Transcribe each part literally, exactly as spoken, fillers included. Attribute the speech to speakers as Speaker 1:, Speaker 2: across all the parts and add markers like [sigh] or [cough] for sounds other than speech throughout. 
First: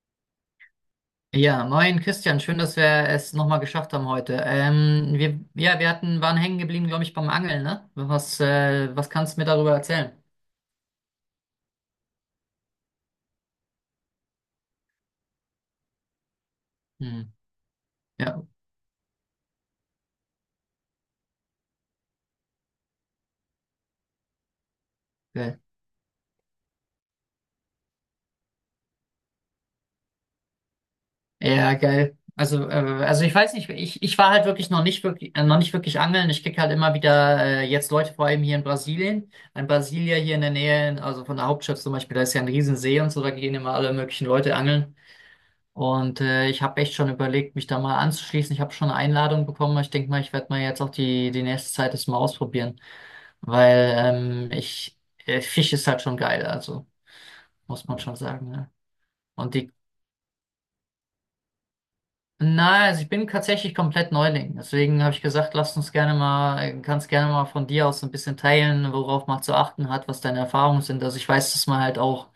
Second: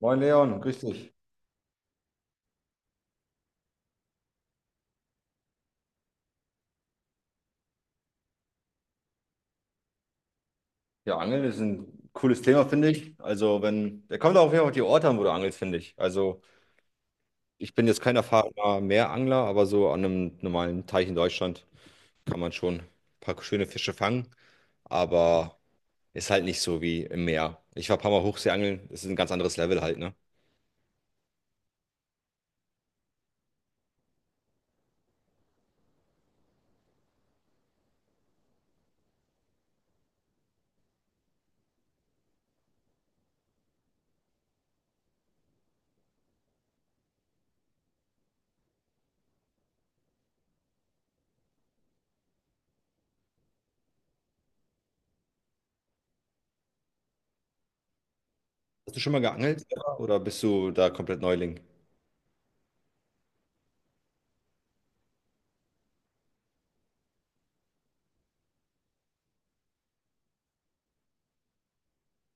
Speaker 1: Moin Leon, grüß dich.
Speaker 2: Ja, moin Christian, schön, dass wir es nochmal geschafft haben heute. Ähm, wir, ja, wir hatten, waren hängen geblieben, glaube ich, beim Angeln, ne? Was, äh, was kannst du mir darüber erzählen?
Speaker 1: Ja, Angeln ist ein cooles Thema, finde ich. Also, wenn, der kommt auch auf jeden Fall auf die Orte an, wo du angelst, finde ich. Also,
Speaker 2: Hm,
Speaker 1: ich bin jetzt kein
Speaker 2: ja,
Speaker 1: erfahrener Meerangler, aber so an einem normalen Teich in Deutschland kann man schon ein paar schöne Fische fangen, aber
Speaker 2: geil.
Speaker 1: ist halt nicht so wie im Meer. Ich war ein paar Mal Hochseeangeln, das ist ein ganz anderes Level halt, ne?
Speaker 2: Ja, geil. Also, äh, also ich weiß nicht, ich, ich war halt wirklich noch nicht wirklich, äh, noch nicht wirklich angeln. Ich krieg halt immer wieder äh, jetzt Leute, vor allem hier in Brasilien, in Brasilia hier in der Nähe, also von der Hauptstadt zum Beispiel, da ist ja ein Riesensee und so, da gehen immer alle möglichen Leute angeln. Und äh, ich habe echt schon überlegt, mich da mal anzuschließen. Ich habe schon eine Einladung bekommen. Ich denke mal, ich werde mal jetzt auch die, die nächste Zeit das mal ausprobieren, weil ähm, ich äh, Fisch ist halt schon geil, also muss man schon sagen. Ne?
Speaker 1: Hast du schon mal
Speaker 2: Und
Speaker 1: geangelt
Speaker 2: die,
Speaker 1: selber, oder bist du da komplett Neuling?
Speaker 2: na, also ich bin tatsächlich komplett Neuling. Deswegen habe ich gesagt, lass uns gerne mal, äh, kannst gerne mal von dir aus so ein bisschen teilen, worauf man zu achten hat, was deine Erfahrungen sind. Also ich weiß, dass man halt auch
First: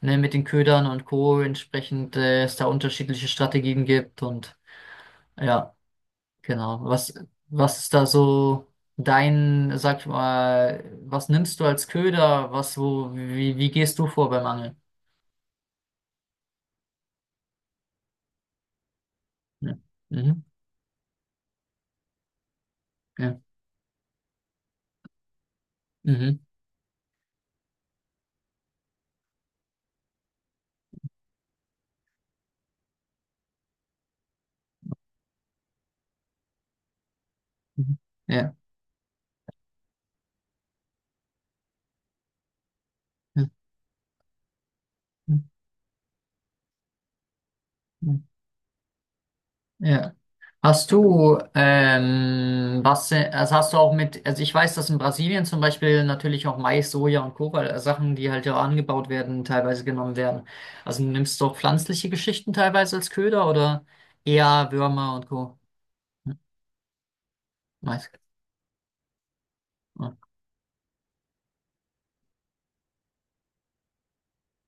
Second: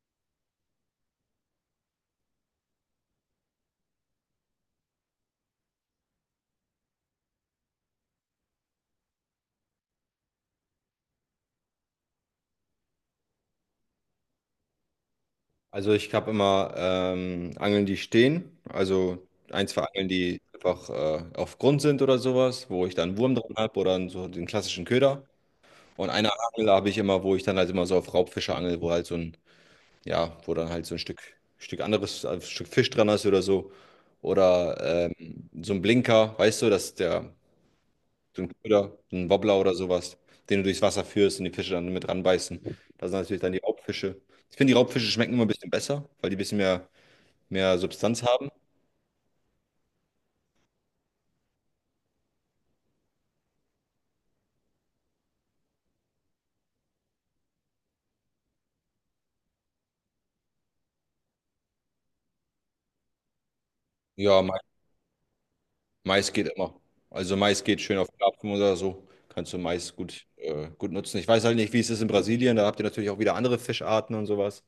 Speaker 2: ne, mit den Ködern und Co. entsprechend äh, es da unterschiedliche Strategien gibt und ja. Genau. Was, was ist da so dein, sag ich mal, was nimmst du als Köder? Was, wo, wie, wie gehst du vor beim Angeln?
Speaker 1: Also ich habe immer ähm, Angeln, die stehen. Also ein,
Speaker 2: Ja.
Speaker 1: zwei Angeln, die
Speaker 2: Mhm.
Speaker 1: einfach äh, auf Grund sind oder sowas, wo ich dann einen Wurm
Speaker 2: Ja.
Speaker 1: drin habe oder so den klassischen Köder. Und eine
Speaker 2: Mhm.
Speaker 1: Angel habe ich immer, wo ich dann halt immer so auf Raubfische angel, wo halt so ein, ja, wo dann halt so ein Stück, Stück anderes, ein Stück Fisch dran ist oder so. Oder ähm, so ein Blinker, weißt du, dass der,
Speaker 2: Mhm.
Speaker 1: so ein
Speaker 2: Ja.
Speaker 1: Köder, so ein Wobbler oder sowas, den du durchs Wasser führst und die Fische dann mit ranbeißen. Da sind natürlich
Speaker 2: Ja.
Speaker 1: dann die Raubfische. Ich finde, die Raubfische schmecken
Speaker 2: Mhm.
Speaker 1: immer ein bisschen besser, weil die ein bisschen mehr mehr
Speaker 2: Mhm.
Speaker 1: Substanz haben.
Speaker 2: Ja. Hast du, ähm, was, äh, also hast du auch mit, also ich weiß, dass in Brasilien zum Beispiel natürlich auch Mais, Soja und Kobalt, äh, Sachen, die halt ja angebaut werden, teilweise genommen werden. Also nimmst du auch pflanzliche Geschichten teilweise als Köder oder
Speaker 1: Ja, Mais,
Speaker 2: eher Würmer und Co.
Speaker 1: Mais
Speaker 2: Hm,
Speaker 1: geht immer. Also Mais geht schön auf
Speaker 2: Mais.
Speaker 1: Karpfen oder so. Kannst du Mais
Speaker 2: Ja.
Speaker 1: gut, äh, gut nutzen. Ich weiß halt nicht, wie es ist in Brasilien. Da habt ihr natürlich auch wieder andere Fischarten und sowas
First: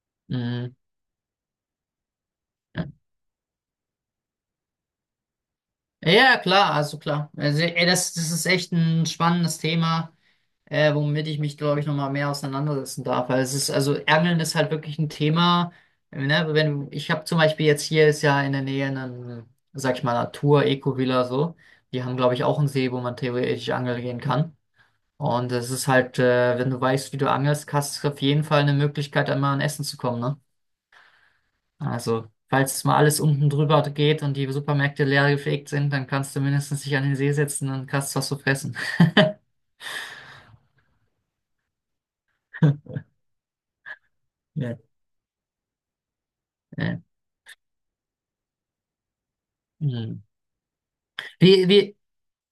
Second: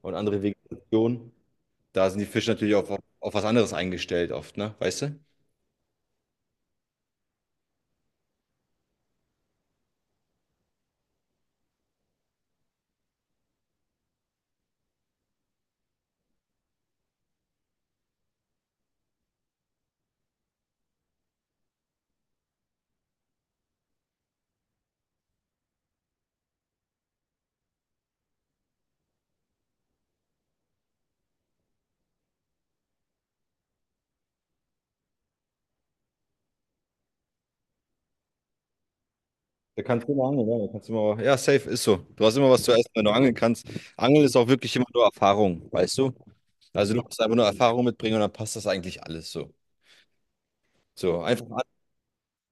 Speaker 1: und andere
Speaker 2: Mhm.
Speaker 1: Vegetationen. Da sind die Fische natürlich
Speaker 2: Ja,
Speaker 1: auf, auf was anderes eingestellt oft, ne? Weißt du?
Speaker 2: ja, klar, also klar. Also, ey, das, das ist echt ein spannendes Thema, äh, womit ich mich, glaube ich, nochmal mehr auseinandersetzen darf. Weil es ist, also Angeln ist halt wirklich ein Thema. äh, Ne? Wenn, ich habe zum Beispiel jetzt hier ist ja in der Nähe eine, sag ich mal, Natur-Eco-Villa so. Die haben, glaube ich, auch einen See, wo man theoretisch angeln gehen kann. Und es ist halt, äh, wenn du weißt, wie du angelst, hast du auf jeden Fall eine Möglichkeit, einmal an Essen zu kommen, ne? Also, falls mal alles unten drüber geht und die Supermärkte leer gefegt sind, dann kannst du mindestens dich an den See setzen und kannst was zu fressen.
Speaker 1: Da kannst du immer angeln, ja. Da kannst du immer, ja, safe ist so. Du hast immer was zu essen,
Speaker 2: [laughs]
Speaker 1: wenn du angeln kannst. Angeln ist auch wirklich
Speaker 2: Ja.
Speaker 1: immer nur Erfahrung, weißt du? Also du
Speaker 2: Äh,
Speaker 1: musst einfach nur Erfahrung mitbringen und dann passt das eigentlich alles so.
Speaker 2: hm.
Speaker 1: So, einfach an
Speaker 2: Wie, wie,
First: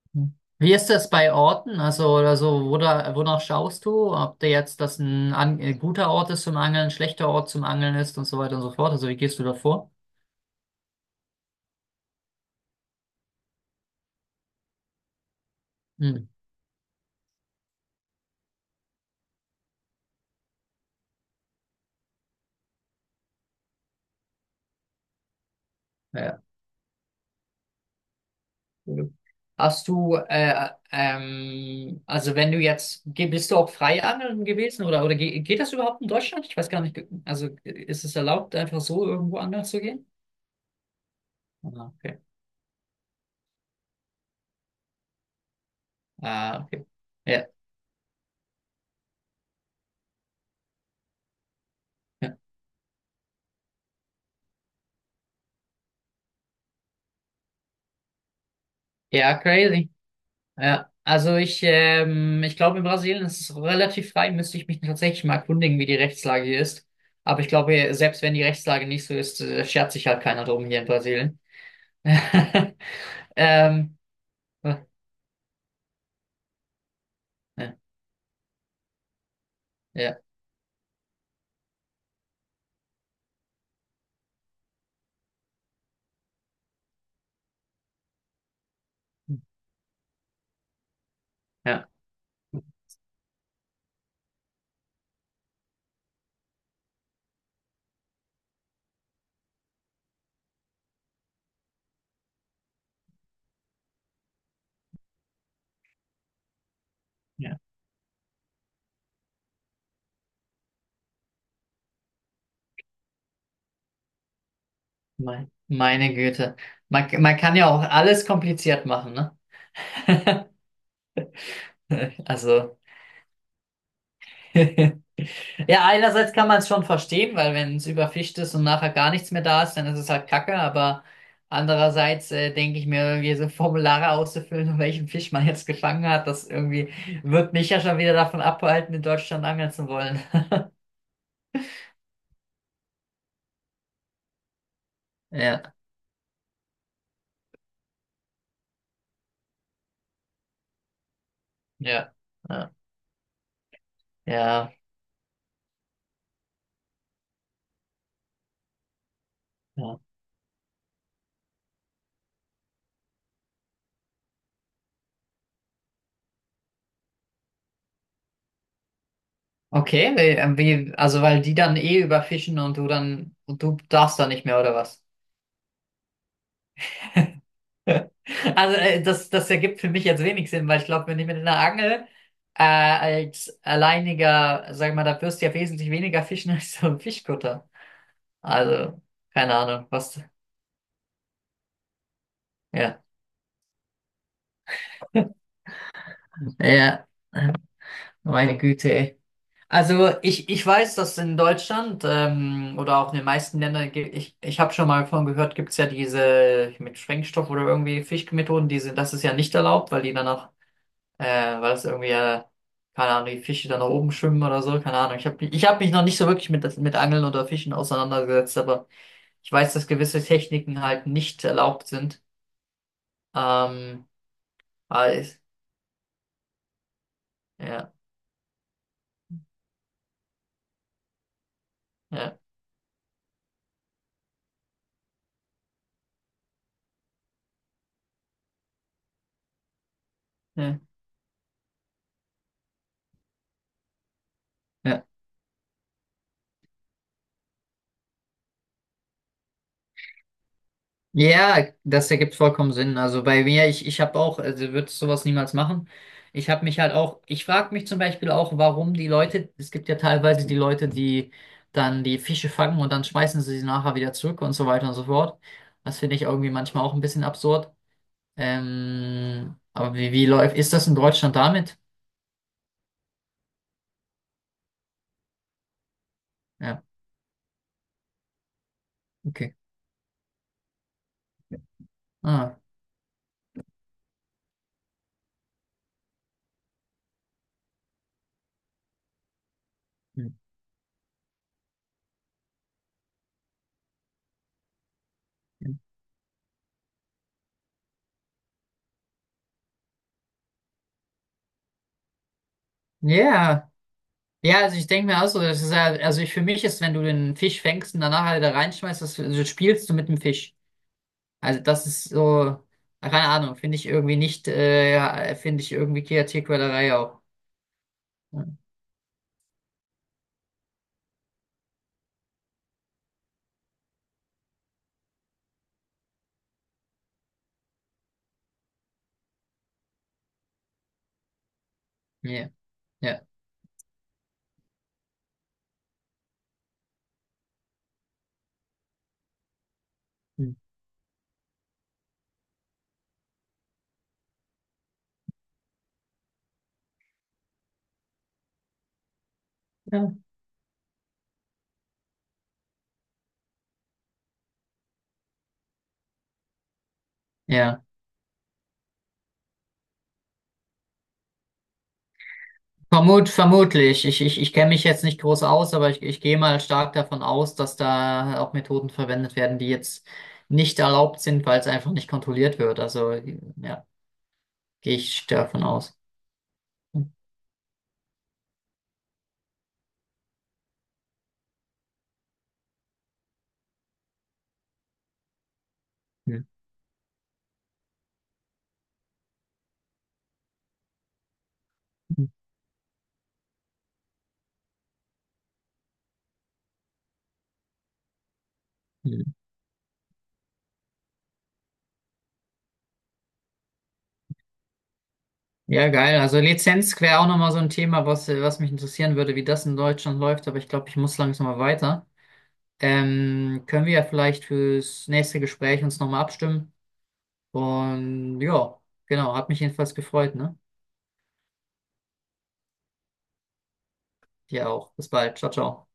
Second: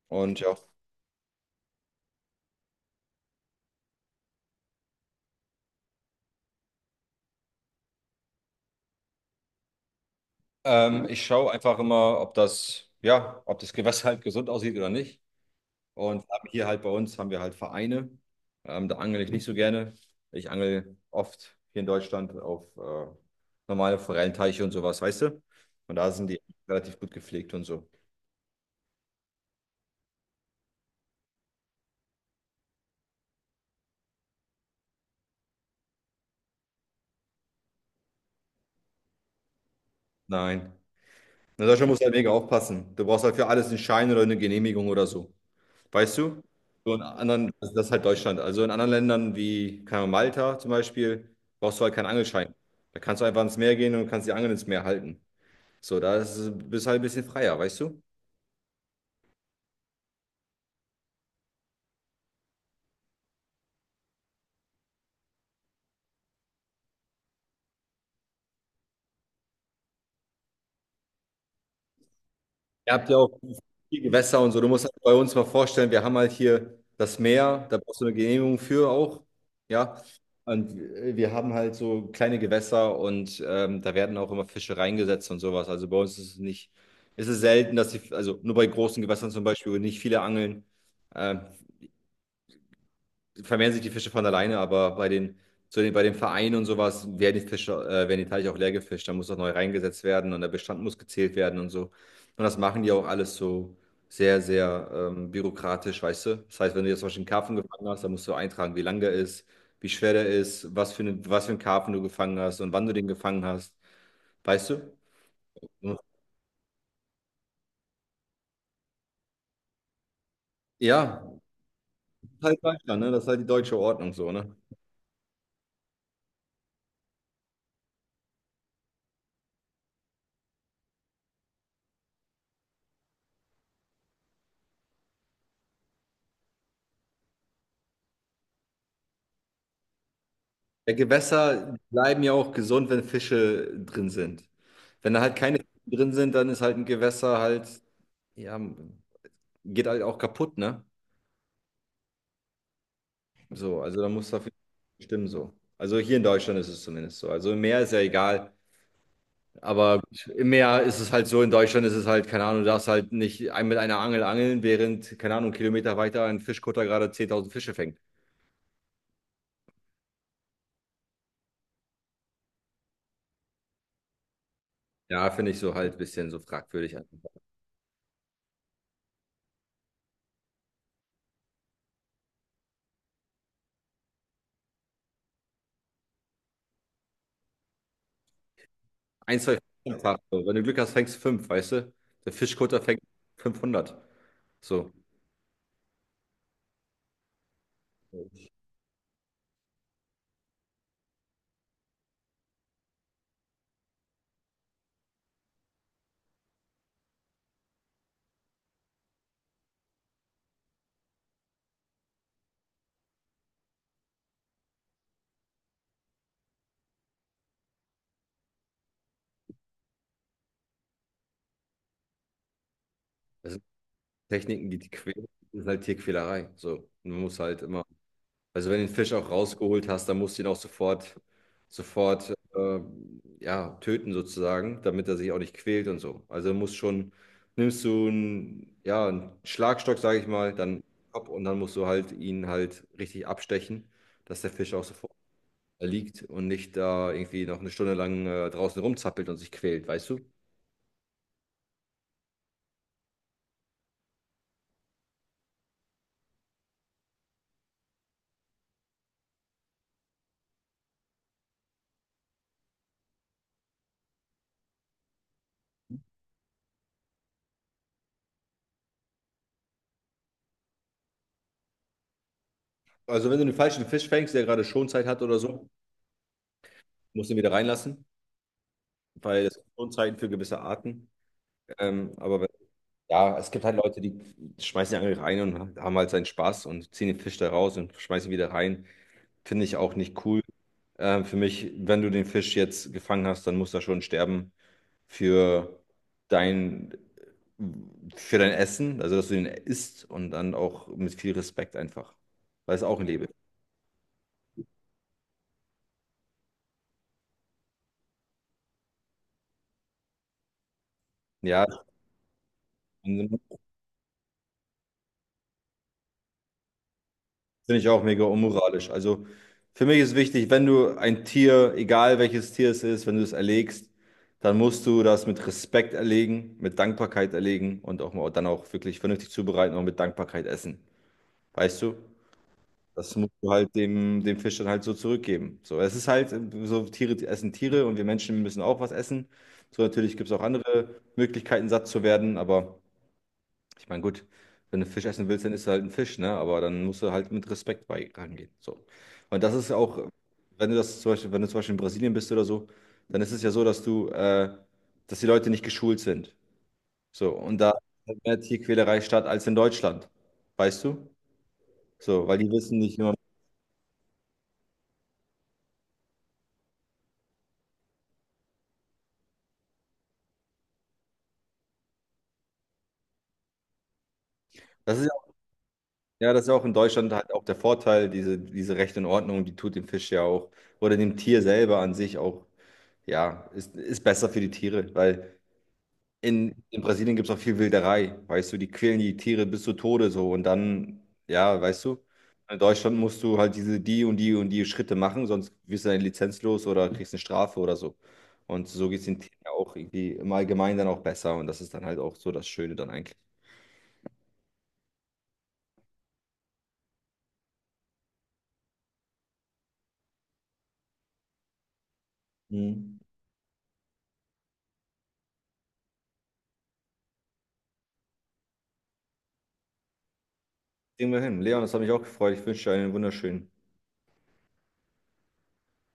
Speaker 1: und ja.
Speaker 2: wie ist das bei Orten? Also, oder so, wo da, wonach schaust du? Ob der jetzt das ein, an, ein guter Ort ist zum Angeln, ein schlechter Ort zum Angeln ist und so weiter und so fort. Also, wie gehst du da vor?
Speaker 1: Ähm, ich schaue einfach immer, ob das, ja, ob das Gewässer halt gesund aussieht oder nicht. Und
Speaker 2: Hm.
Speaker 1: haben hier halt bei uns haben wir halt Vereine. Ähm, da angel ich nicht so gerne. Ich angel oft hier in Deutschland auf äh, normale Forellenteiche und sowas, weißt du? Und da sind die
Speaker 2: Ja,
Speaker 1: relativ gut gepflegt und so.
Speaker 2: cool. Hast du, äh, ähm, also wenn du jetzt, ge- bist du auch Freiangeln gewesen oder, oder ge geht das überhaupt in Deutschland? Ich weiß gar nicht, also ist es erlaubt, einfach so irgendwo angeln zu gehen?
Speaker 1: Nein. In
Speaker 2: Ah,
Speaker 1: Deutschland musst du halt
Speaker 2: okay.
Speaker 1: mega aufpassen. Du brauchst halt für alles einen Schein oder eine Genehmigung oder so. Weißt du?
Speaker 2: Ah, okay.
Speaker 1: So in
Speaker 2: Ja,
Speaker 1: anderen, also das ist halt Deutschland. Also in anderen Ländern wie keine Ahnung, Malta zum Beispiel, brauchst du halt keinen
Speaker 2: ja,
Speaker 1: Angelschein. Da kannst du einfach ins Meer gehen und kannst die Angel ins Meer halten. So, da ist, bist du halt ein bisschen freier, weißt du?
Speaker 2: ja, crazy. Ja, also ich, ähm, ich glaube, in Brasilien ist es relativ frei, müsste ich mich tatsächlich mal erkundigen, wie die Rechtslage hier ist. Aber ich glaube, selbst wenn die Rechtslage nicht so ist, äh, schert sich halt keiner drum hier in Brasilien. [laughs]
Speaker 1: Ihr habt ja auch
Speaker 2: Ähm,
Speaker 1: viel Gewässer und so. Du musst
Speaker 2: ja.
Speaker 1: halt bei uns mal vorstellen, wir haben halt hier das Meer, da brauchst du eine Genehmigung für auch. Ja.
Speaker 2: Ja.
Speaker 1: Und wir haben halt so kleine Gewässer und ähm, da werden auch immer Fische reingesetzt und sowas. Also bei uns ist es nicht, ist es selten, dass die, also nur bei großen Gewässern zum Beispiel, wo nicht viele angeln. Ähm,
Speaker 2: Ja,
Speaker 1: Vermehren sich die Fische von alleine, aber bei den, zu den, bei den Vereinen und sowas werden die Fische, äh, werden die Teiche auch leer gefischt. Da muss auch neu reingesetzt werden und der Bestand muss gezählt werden und so. Und das machen die auch alles so sehr, sehr ähm, bürokratisch, weißt du? Das heißt, wenn du jetzt zum Beispiel einen Karpfen
Speaker 2: ja.
Speaker 1: gefangen hast, dann musst du eintragen, wie lang der ist, wie schwer der ist, was für eine, was für einen Karpfen du gefangen hast und wann du den gefangen hast, weißt du?
Speaker 2: Mein, meine Güte. Man, man kann ja auch alles kompliziert machen, ne? [laughs]
Speaker 1: Ja, halt
Speaker 2: Also,
Speaker 1: Deutschland, ne? Das ist halt die deutsche Ordnung so, ne?
Speaker 2: [laughs] ja, einerseits kann man es schon verstehen, weil wenn es überfischt ist und nachher gar nichts mehr da ist, dann ist es halt Kacke, aber andererseits äh, denke ich mir, irgendwie so Formulare auszufüllen, [laughs] um welchen Fisch man jetzt gefangen hat, das irgendwie wird mich ja schon wieder davon abhalten, in Deutschland angeln zu wollen. [laughs]
Speaker 1: Ja, Gewässer bleiben ja auch gesund, wenn Fische drin sind. Wenn da halt keine
Speaker 2: Ja,
Speaker 1: Fische drin sind, dann ist halt ein Gewässer halt, ja, geht halt auch kaputt, ne?
Speaker 2: ja, ja,
Speaker 1: So, also da muss dafür
Speaker 2: ja.
Speaker 1: stimmen so. Also hier in Deutschland ist es zumindest so. Also im Meer ist ja egal,
Speaker 2: Ja.
Speaker 1: aber im Meer ist es halt so, in Deutschland ist es halt, keine Ahnung, du darfst halt nicht ein- mit einer Angel angeln, während, keine Ahnung, Kilometer weiter ein Fischkutter gerade zehntausend Fische fängt.
Speaker 2: Okay, wie, äh, wie, also weil die dann eh überfischen und du dann, und du darfst da nicht mehr, oder was?
Speaker 1: Ja, finde ich so halt ein bisschen so fragwürdig.
Speaker 2: [laughs] Also äh, das, das ergibt für mich jetzt wenig Sinn, weil ich glaube, wenn ich mit einer Angel äh, als alleiniger, sag mal, da wirst du ja wesentlich weniger fischen [laughs] als so ein Fischkutter. Also,
Speaker 1: Ein,
Speaker 2: keine
Speaker 1: zwei
Speaker 2: Ahnung,
Speaker 1: Fänge
Speaker 2: was,
Speaker 1: hast. So. Wenn du Glück hast, fängst du fünf, weißt du? Der Fischkutter fängt
Speaker 2: ja.
Speaker 1: fünfhundert. So,
Speaker 2: [laughs] Ja, meine Güte, ey. Also ich, ich weiß, dass in Deutschland ähm, oder auch in den meisten Ländern, ge- ich, ich habe schon mal davon gehört, gibt es ja diese mit Sprengstoff oder irgendwie Fischmethoden, die sind, das ist ja nicht erlaubt, weil die danach, äh, weil es irgendwie, äh, keine Ahnung, die Fische dann nach oben schwimmen oder so, keine Ahnung. Ich habe ich hab mich noch nicht so wirklich mit, mit Angeln oder Fischen auseinandergesetzt, aber ich weiß, dass gewisse Techniken halt nicht erlaubt sind.
Speaker 1: das sind
Speaker 2: Ähm,
Speaker 1: Techniken, die die
Speaker 2: aber
Speaker 1: quälen.
Speaker 2: ich,
Speaker 1: Das ist halt Tierquälerei. So, und man muss halt immer,
Speaker 2: ja,
Speaker 1: also wenn du den Fisch auch rausgeholt hast, dann musst du ihn auch sofort, sofort,
Speaker 2: ja,
Speaker 1: äh, ja, töten sozusagen, damit er sich auch nicht quält und so. Also musst schon, nimmst du einen, ja, einen Schlagstock, sage ich mal,
Speaker 2: ja.
Speaker 1: dann Kopf und dann musst du halt ihn halt richtig abstechen, dass der Fisch auch
Speaker 2: Ja.
Speaker 1: sofort liegt und nicht da irgendwie noch eine Stunde lang äh, draußen rumzappelt und sich quält, weißt du?
Speaker 2: Ja, das ergibt vollkommen Sinn. Also bei mir, ich, ich habe auch, also würde sowas niemals machen. Ich habe mich halt auch, ich frage mich zum Beispiel auch, warum die Leute, es gibt ja teilweise die Leute, die dann die Fische fangen und dann schmeißen sie sie nachher wieder zurück und so weiter und so fort. Das finde ich irgendwie manchmal auch ein bisschen absurd. Ähm, aber wie, wie läuft, ist das in Deutschland damit?
Speaker 1: Also wenn du den falschen Fisch fängst, der gerade Schonzeit hat oder so,
Speaker 2: Ja,
Speaker 1: musst du ihn wieder reinlassen, weil das
Speaker 2: okay.
Speaker 1: sind Schonzeiten für gewisse Arten. Ähm, aber wenn-
Speaker 2: Ah.
Speaker 1: ja, es gibt halt Leute, die schmeißen die Angel rein und haben halt seinen Spaß und ziehen den Fisch da raus und schmeißen ihn wieder rein. Finde ich auch nicht
Speaker 2: Hm,
Speaker 1: cool. Ähm, für mich, wenn du den Fisch jetzt gefangen hast, dann muss er schon sterben
Speaker 2: hm.
Speaker 1: für dein, für dein Essen, also dass du ihn isst und dann auch mit viel Respekt einfach, weil es auch ein Leben ist.
Speaker 2: Ja, ja, also ich denke mir auch so, das ist ja, also ich, für mich ist, wenn du den Fisch fängst und danach halt da reinschmeißt, das, also spielst du mit dem Fisch. Also
Speaker 1: Ja,
Speaker 2: das ist so, keine
Speaker 1: finde
Speaker 2: Ahnung, finde ich irgendwie nicht, äh, ja, finde ich irgendwie Kreativquälerei auch.
Speaker 1: ich auch mega
Speaker 2: Ja,
Speaker 1: unmoralisch. Also für mich ist wichtig, wenn du ein Tier, egal welches Tier es ist, wenn du es erlegst, dann musst du das mit Respekt erlegen, mit Dankbarkeit erlegen und auch dann auch wirklich vernünftig zubereiten und mit Dankbarkeit essen. Weißt du?
Speaker 2: ja,
Speaker 1: Das
Speaker 2: ja.
Speaker 1: musst du halt dem, dem Fisch dann halt so zurückgeben. So, es ist halt äh, so, Tiere essen Tiere und wir Menschen müssen auch was essen. So, natürlich gibt es auch
Speaker 2: Hm.
Speaker 1: andere Möglichkeiten, satt zu werden, aber ich meine, gut, wenn du Fisch essen willst, dann isst du halt einen Fisch, ne? Aber dann musst du halt mit Respekt bei rangehen. So. Und das ist auch,
Speaker 2: Ja.
Speaker 1: wenn du das zum Beispiel, wenn du zum Beispiel in Brasilien bist oder so, dann ist es ja so, dass du, äh, dass die Leute nicht geschult sind. So, und da
Speaker 2: Ja.
Speaker 1: findet mehr Tierquälerei statt als in Deutschland. Weißt du? So, weil die wissen nicht immer.
Speaker 2: Vermut, vermutlich. Ich, ich, ich kenne mich jetzt nicht groß aus, aber ich, ich gehe mal stark davon aus, dass da auch Methoden verwendet werden, die jetzt nicht erlaubt sind, weil es einfach nicht kontrolliert wird. Also ja, gehe
Speaker 1: Das ist
Speaker 2: ich davon aus.
Speaker 1: ja, das ist ja auch in Deutschland
Speaker 2: Hm.
Speaker 1: halt auch der Vorteil, diese, diese Recht und Ordnung, die tut dem Fisch ja auch oder dem Tier selber an sich auch, ja, ist, ist besser für die Tiere, weil
Speaker 2: Hm.
Speaker 1: in, in Brasilien gibt es auch viel Wilderei, weißt du, die quälen die Tiere bis zu Tode so und dann, ja, weißt du, in Deutschland musst du halt diese, die und die und die Schritte machen, sonst wirst du deine Lizenz los oder kriegst eine Strafe oder so. Und so geht es den
Speaker 2: Hm.
Speaker 1: Tieren ja auch irgendwie im Allgemeinen dann auch besser und das ist dann halt auch so das Schöne dann eigentlich.
Speaker 2: Ja, geil. Also Lizenz wäre auch nochmal so ein Thema, was, was mich interessieren würde, wie das in Deutschland läuft, aber ich glaube, ich muss langsam mal weiter.
Speaker 1: Mhm.
Speaker 2: Ähm, können wir ja vielleicht fürs nächste Gespräch uns nochmal abstimmen. Und ja, genau, hat mich jedenfalls gefreut, ne?
Speaker 1: Kriegen wir hin. Leon, das hat mich auch gefreut. Ich wünsche dir einen wunderschönen.
Speaker 2: Dir auch. Bis bald. Ciao, ciao.